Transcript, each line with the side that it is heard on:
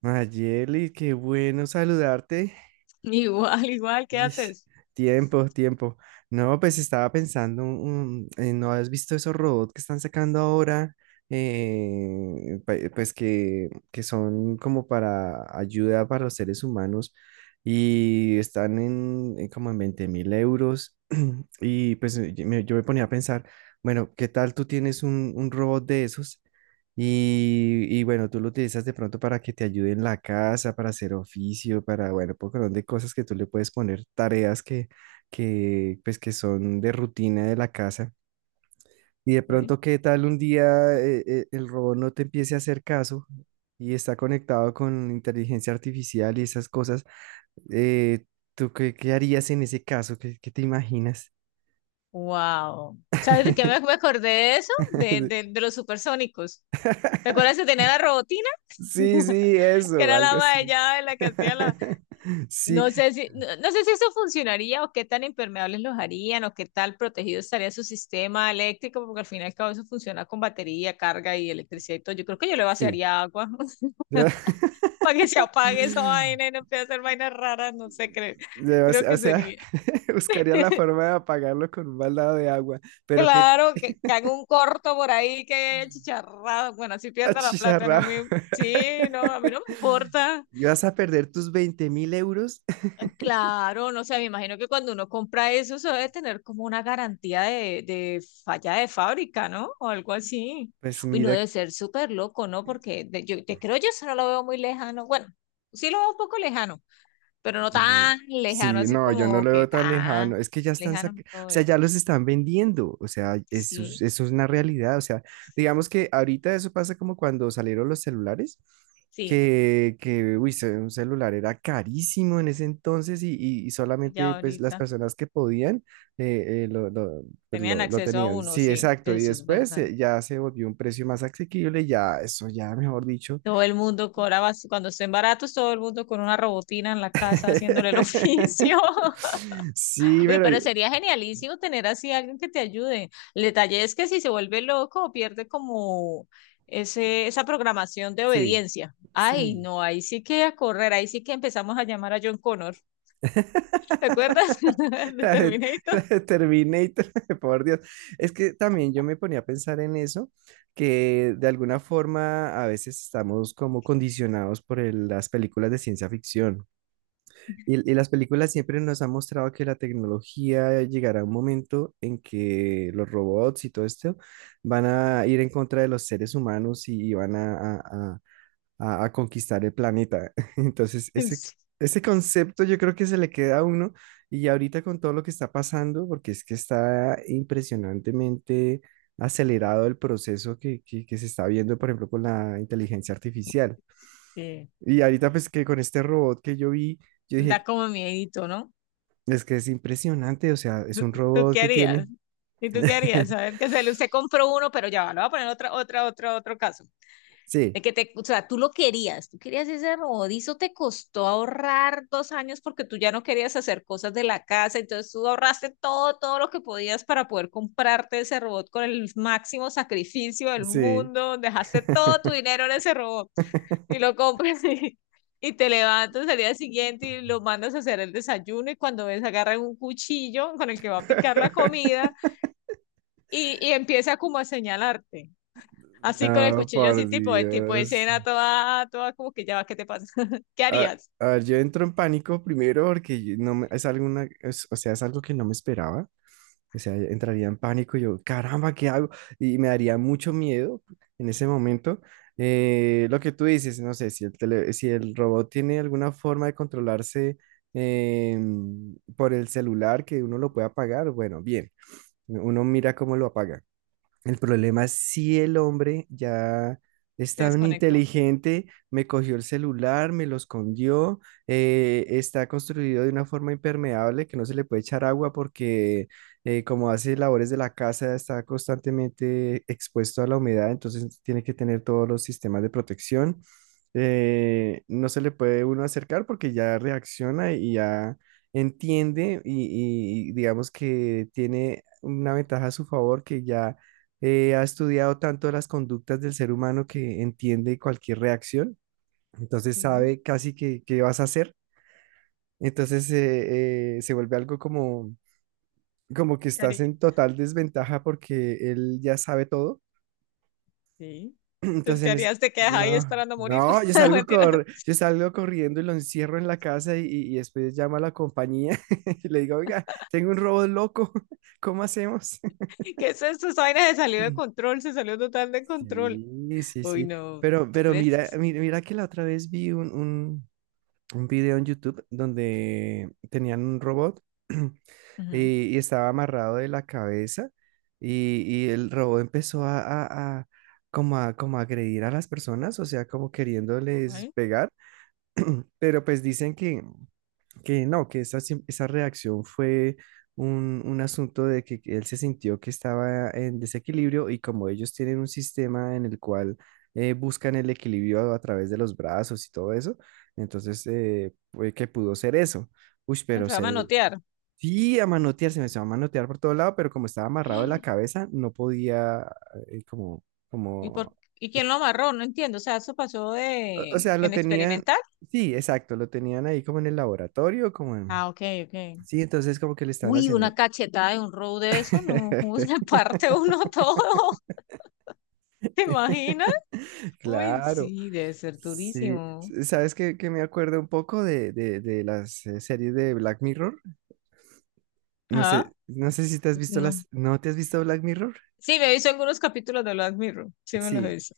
right: Mayeli, qué bueno saludarte.
left: Igual, igual, ¿qué
right: Ish,
left: haces?
right: tiempo, tiempo. No, pues estaba pensando, ¿no has visto esos robots que están sacando ahora? Pues que son como para ayuda para los seres humanos y están en como en 20.000 euros. Y pues yo me ponía a pensar, bueno, ¿qué tal tú tienes un robot de esos? Y bueno, tú lo utilizas de pronto para que te ayude en la casa, para hacer oficio, para, bueno, un montón de cosas que tú le puedes poner, tareas pues, que son de rutina de la casa. Y de
left: ¿Eh?
right: pronto, ¿qué tal un día el robot no te empiece a hacer caso y está conectado con inteligencia artificial y esas cosas? Eh, ¿Tú qué harías en ese caso? ¿Qué te imaginas?
left: Wow. ¿Sabes de qué me acordé de eso? De los supersónicos. ¿Te acuerdas que tenía la robotina?
right: Sí, sí,
left: Que
right: eso,
left: era la
right: algo
left: ama de
right: así.
left: llave, la que hacía la...
right: Sí,
left: No sé si, no, no sé si eso funcionaría o qué tan impermeables los harían o qué tal protegido estaría su sistema eléctrico, porque al fin y al cabo eso funciona con batería, carga y electricidad y todo. Yo creo que yo le
right: sí.
left: vaciaría agua
right: Yo,
left: para que se apague esa vaina y no empiece a hacer vainas raras, no sé, creo,
right: yo,
left: creo que sería.
right: buscaría la forma de apagarlo con un baldado de agua, pero qué
left: Claro, que haga un corto por ahí, que chicharrado. Bueno, si pierda la plata, no
right: achicharrado.
left: me. Sí, no, a mí no me importa.
right: ¿Vas a perder tus 20.000 euros?
left: Claro, no sé, me imagino que cuando uno compra eso, eso debe tener como una garantía de falla de fábrica, ¿no? O algo así.
right: Pues
left: Uy, no
right: mira.
left: debe ser súper loco, ¿no? Porque yo te creo, yo eso no lo veo muy lejano. Bueno, sí lo veo un poco lejano, pero no
right: Mm,
left: tan lejano,
right: Sí,
left: así
right: no, yo no
left: como
right: lo
left: que
right: veo tan
left: tan
right: lejano. Es que ya están
left: lejano no
right: o
left: lo
right: sea,
left: veo.
right: ya los están vendiendo. O sea, eso,
left: Sí,
right: eso es una realidad. O sea, digamos que ahorita eso pasa como cuando salieron los celulares,
left: sí,
right: que uy, un celular era carísimo en ese entonces y
left: ya
right: solamente pues las
left: ahorita.
right: personas que podían eh, eh, lo, lo, pues,
left: Tenían
right: lo
left: acceso a
right: tenían.
left: uno,
right: Sí,
left: sí,
right: exacto. Y
left: eso es
right: después
left: verdad.
right: ya se volvió un precio más asequible, ya, eso ya, mejor dicho.
left: Todo el mundo cobraba, cuando estén baratos, todo el mundo con una robotina en la casa haciéndole el oficio.
right: Sí,
left: Uy,
right: pero.
left: pero sería genialísimo tener así alguien que te ayude. El detalle es que si se vuelve loco, pierde como esa programación de
right: Sí,
left: obediencia. Ay,
right: sí.
left: no, ahí sí que a correr, ahí sí que empezamos a llamar a John Connor. ¿Te acuerdas? De
right: La de, la
left: Terminator.
right: de Terminator, por Dios. Es que también yo me ponía a pensar en eso, que de alguna forma a veces estamos como condicionados por las películas de ciencia ficción. Y las películas siempre nos han mostrado que la tecnología llegará a un momento en que los robots y todo esto van a ir en contra de los seres humanos y van a, a- a- a, a conquistar el planeta. Entonces, ese, ese concepto yo creo que se le queda a uno y ahorita con todo lo que está pasando, porque es que está impresionantemente acelerado el proceso que se está viendo, por ejemplo, con la inteligencia artificial.
left: Sí.
right: Y ahorita pues que con este robot que yo vi, yo
left: Da
right: dije,
left: como miedito, ¿no?
right: es que es impresionante, o sea, es
left: ¿Tú,
right: un
left: tú
right: robot
left: qué
right: que
left: harías?
right: tiene.
left: ¿Y tú qué harías? Saber que usted compró uno, pero ya va, le voy a poner otro caso.
right: Sí,
left: De que te, o sea, tú lo querías, tú querías ese rodillo. Te costó ahorrar dos años porque tú ya no querías hacer cosas de la casa, entonces tú ahorraste todo, todo lo que podías para poder comprarte ese robot con el máximo sacrificio del
right: sí.
left: mundo, dejaste todo tu dinero en ese robot y lo compras y te levantas al día siguiente y lo mandas a hacer el desayuno y cuando ves agarran un cuchillo con el que va a picar la comida y empieza como a señalarte. Así con el
right: No,
left: cuchillo, así
right: por
left: tipo de
right: Dios.
left: escena, toda, toda como que ya va, ¿qué te pasa? ¿Qué
right: A,
left: harías?
right: a ver, yo entro en pánico primero porque yo no me- es alguna, es- o sea, es algo que no me esperaba. O sea, entraría en pánico y yo, caramba, ¿qué hago? Y me daría mucho miedo en ese momento. Lo que tú dices, no sé, si si el robot tiene alguna forma de controlarse por el celular que uno lo pueda apagar, bueno, bien, uno mira cómo lo apaga. El problema es si el hombre ya es
left: Te
right: tan
left: desconectó.
right: inteligente, me cogió el celular, me lo escondió, está construido de una forma impermeable que no se le puede echar agua porque como hace labores de la casa está constantemente expuesto a la humedad, entonces tiene que tener todos los sistemas de protección. No se le puede uno acercar porque ya reacciona y ya entiende y digamos que tiene una ventaja a su favor que ya ha estudiado tanto las conductas del ser humano que entiende cualquier reacción, entonces
left: Sí.
right: sabe casi que qué vas a hacer, entonces se vuelve algo como, que
left: ¿Qué
right: estás
left: haría?
right: en total desventaja porque él ya sabe todo.
left: Sí. Entonces,
right: entonces
left: ¿qué
right: en es-
left: harías? ¿Te quedas ahí
right: no,
left: esperando a morir?
right: no, yo
left: No,
right: salgo,
left: mentira.
right: yo salgo corriendo y lo encierro en la casa y después llamo a la compañía y le digo, oiga, tengo un robot loco. ¿Cómo hacemos?
left: ¿Qué es esto? Esa vaina se salió de control, se salió total de control.
right: Sí, sí,
left: Uy,
right: sí.
left: no.
right: Pero
left: ¿Crees?
right: mira, mira, mira que la otra vez vi un video en YouTube donde tenían un robot
left: Ujú.
right: y, y estaba amarrado de la cabeza, y el robot empezó como a agredir a las personas, o sea, como queriéndoles
left: Ay,
right: pegar. Pero pues dicen que no, que esa, esa reacción fue un asunto de que él se sintió que estaba en desequilibrio y como ellos tienen un sistema en el cual buscan el equilibrio a través de los brazos y todo eso, entonces fue que pudo ser eso. Uy,
left: me
right: pero
left: fue a
right: se ve,
left: manotear.
right: sí, a manotear, se me empezó a manotear por todo lado, pero como estaba amarrado de la cabeza, no podía. eh, como,
left: ¿Y por,
right: como,
left: y quién lo amarró? No entiendo. O sea, eso pasó
right: o
left: de
right: sea, lo
left: en
right: tenían,
left: experimental.
right: sí, exacto, lo tenían ahí como en el laboratorio, como en.
left: Ah, ok, ok.
right: Sí, entonces como que le estaban
left: Uy, una
right: haciendo.
left: cachetada de un row de eso, no, ¿cómo se parte uno todo? ¿Te imaginas? Uy,
right: Claro,
left: sí, debe ser
right: sí.
left: durísimo.
right: ¿Sabes qué me acuerdo un poco de las series de Black Mirror? No sé,
left: Ajá,
right: no sé si te has visto
left: no.
right: las. ¿No te has visto Black Mirror?
left: Sí, me he visto algunos capítulos de Black Mirror, sí me los he
right: Sí,
left: visto.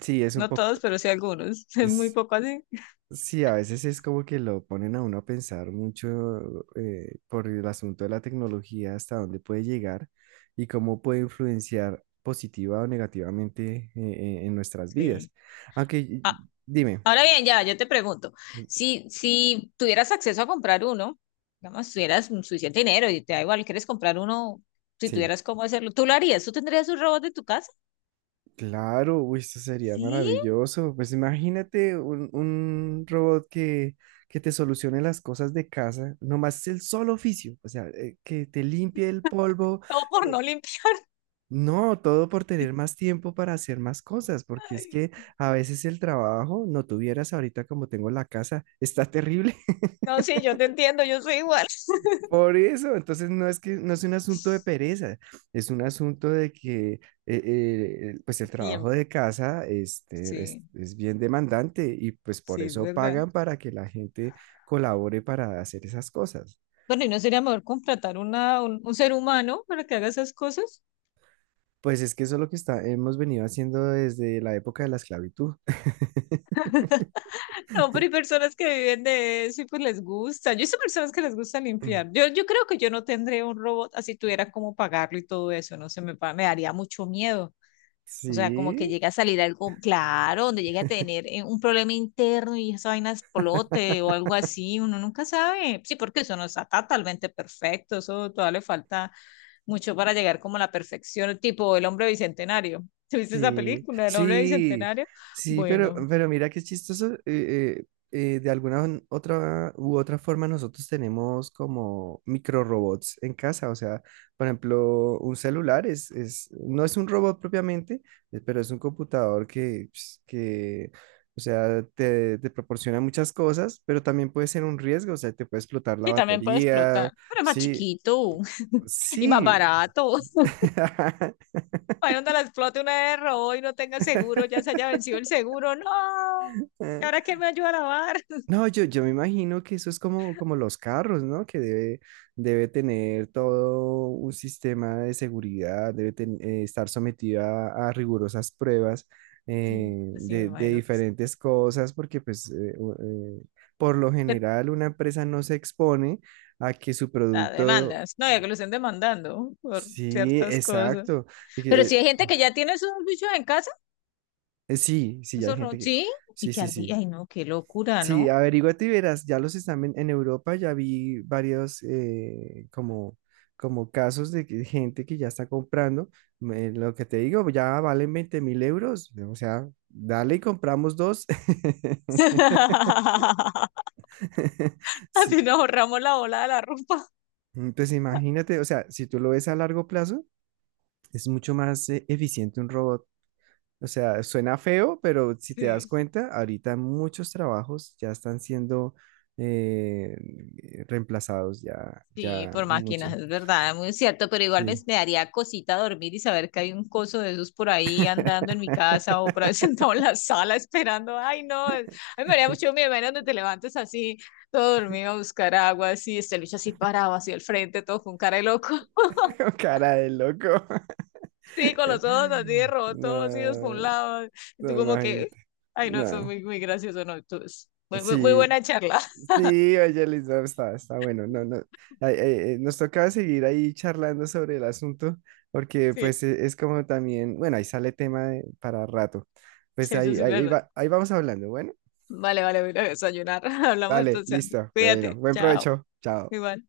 right: sí, es un
left: No
right: poco.
left: todos, pero sí algunos. Es muy
right: es-
left: poco así.
right: sí, a veces es como que lo ponen a uno a pensar mucho por el asunto de la tecnología, hasta dónde puede llegar y cómo puede influenciar positiva o negativamente en nuestras
left: Sí.
right: vidas. Aunque,
left: Ah,
right: dime,
left: ahora bien, ya, yo te pregunto, si, si tuvieras acceso a comprar uno, digamos, tuvieras suficiente dinero y te da igual, quieres comprar uno, si
right: sí.
left: tuvieras cómo hacerlo, ¿tú lo harías? ¿Tú tendrías un robot de tu casa?
right: Claro, uy, esto sería
left: Sí,
right: maravilloso. Pues imagínate un robot que te solucione las cosas de casa, nomás el solo oficio, o sea, que te limpie el polvo.
left: o por no
right: que-
left: limpiar.
right: No, todo por tener más tiempo para hacer más cosas, porque es que a veces el trabajo, no tuvieras ahorita como tengo la casa, está terrible.
left: No, sí, yo te entiendo, yo soy igual.
right: Por eso, entonces no es que no es un asunto de pereza, es un asunto de que pues el trabajo
left: Tiempo,
right: de casa este,
left: sí,
right: es bien demandante y pues por
left: sí, es
right: eso
left: verdad.
right: pagan para que la gente colabore para hacer esas cosas.
left: Bueno, ¿y no sería mejor contratar un ser humano para que haga esas cosas?
right: Pues es que eso es lo que está, hemos venido haciendo desde la época de la esclavitud.
left: No, pero hay personas que viven de eso y pues les gusta. Yo sé personas que les gusta limpiar. Yo creo que yo no tendría un robot así tuviera cómo pagarlo y todo eso, no sé, me, me daría mucho miedo. O sea, como que
right: Sí.
left: llega a salir algo, claro, donde llegue a tener un problema interno y esa vaina explote o algo así, uno nunca sabe. Sí, porque eso no está totalmente perfecto, eso todavía le falta mucho para llegar como a la perfección, tipo el hombre bicentenario. ¿Te viste esa
right: Sí,
left: película del hombre
right: sí,
left: bicentenario?
right: sí, pero,
left: Bueno,
right: pero mira qué chistoso. De alguna otra u otra forma nosotros tenemos como micro robots en casa. O sea, por ejemplo, un celular no es un robot propiamente, pero es un computador que, pues, que o sea, te proporciona muchas cosas, pero también puede ser un riesgo. O sea, te puede explotar la
left: sí, también puede explotar,
right: batería.
left: pero es más
right: Sí,
left: chiquito y más
right: sí.
left: barato. Ahí donde la explote una vez de robo y no tenga seguro, ya se haya vencido el seguro, no. ¿Y ahora quién me ayuda a lavar?
right: No, yo me imagino que eso es como, los carros, ¿no? Que debe tener todo un sistema de seguridad, debe estar sometido a rigurosas pruebas
left: Sí, pues sí, me
right: de
left: imagino que sí,
right: diferentes cosas, porque pues eh, por lo
left: que
right: general una empresa no se expone a que su
left: la
right: producto.
left: demandas, no, ya que lo estén demandando por
right: Sí,
left: ciertas cosas.
right: exacto. y
left: Pero si
right: que,
left: hay gente que ya tiene esos bichos en casa,
right: sí, sí, hay gente que.
left: sí, y
right: Sí,
left: que
right: sí,
left: al día,
right: sí.
left: ay no, qué locura,
right: Sí,
left: ¿no?
right: averíguate y verás, ya los están en Europa, ya vi varios como, como casos de que gente que ya está comprando, lo que te digo, ya valen 20.000 euros, o sea, dale y compramos dos. Sí,
left: Así nos ahorramos la bola de la ropa.
right: entonces imagínate, o sea, si tú lo ves a largo plazo, es mucho más eficiente un robot. O sea, suena feo, pero si te das
left: Sí.
right: cuenta, ahorita muchos trabajos ya están siendo eh, reemplazados, ya,
left: Sí,
right: ya
left: por máquinas,
right: muchos.
left: es verdad, muy cierto, pero igual me,
right: Sí.
left: me daría cosita dormir y saber que hay un coso de esos por ahí andando en mi casa o por ahí sentado en la sala esperando. Ay, no, a mí me haría mucho miedo, menos donde te levantes así, todo dormido a buscar agua, así, este lucha así parado, así al frente, todo con cara de loco.
right: Cara de loco.
left: Sí, con los ojos así de rotos, así dos por un
right: No,
left: lado. Y
right: no,
left: tú como que,
right: imagínate.
left: ay, no, eso es
right: No.
left: muy, muy gracioso, no, tú, es muy, muy, muy
right: Sí.
left: buena charla.
right: Sí, oye, Elisa, está bueno. No, no, ay, ay, nos tocaba seguir ahí charlando sobre el asunto, porque
left: Sí,
right: pues es como también, bueno, ahí sale tema para rato. Pues
left: sí, eso
right: ahí,
left: sí es
right: ahí,
left: verdad.
right: va- ahí vamos hablando. Bueno,
left: Vale, vale, voy a ir a desayunar. Hablamos
right: dale,
left: entonces. Antes.
right: listo. Bueno,
left: Cuídate,
right: buen
left: chao.
right: provecho. Chao.
left: Igual.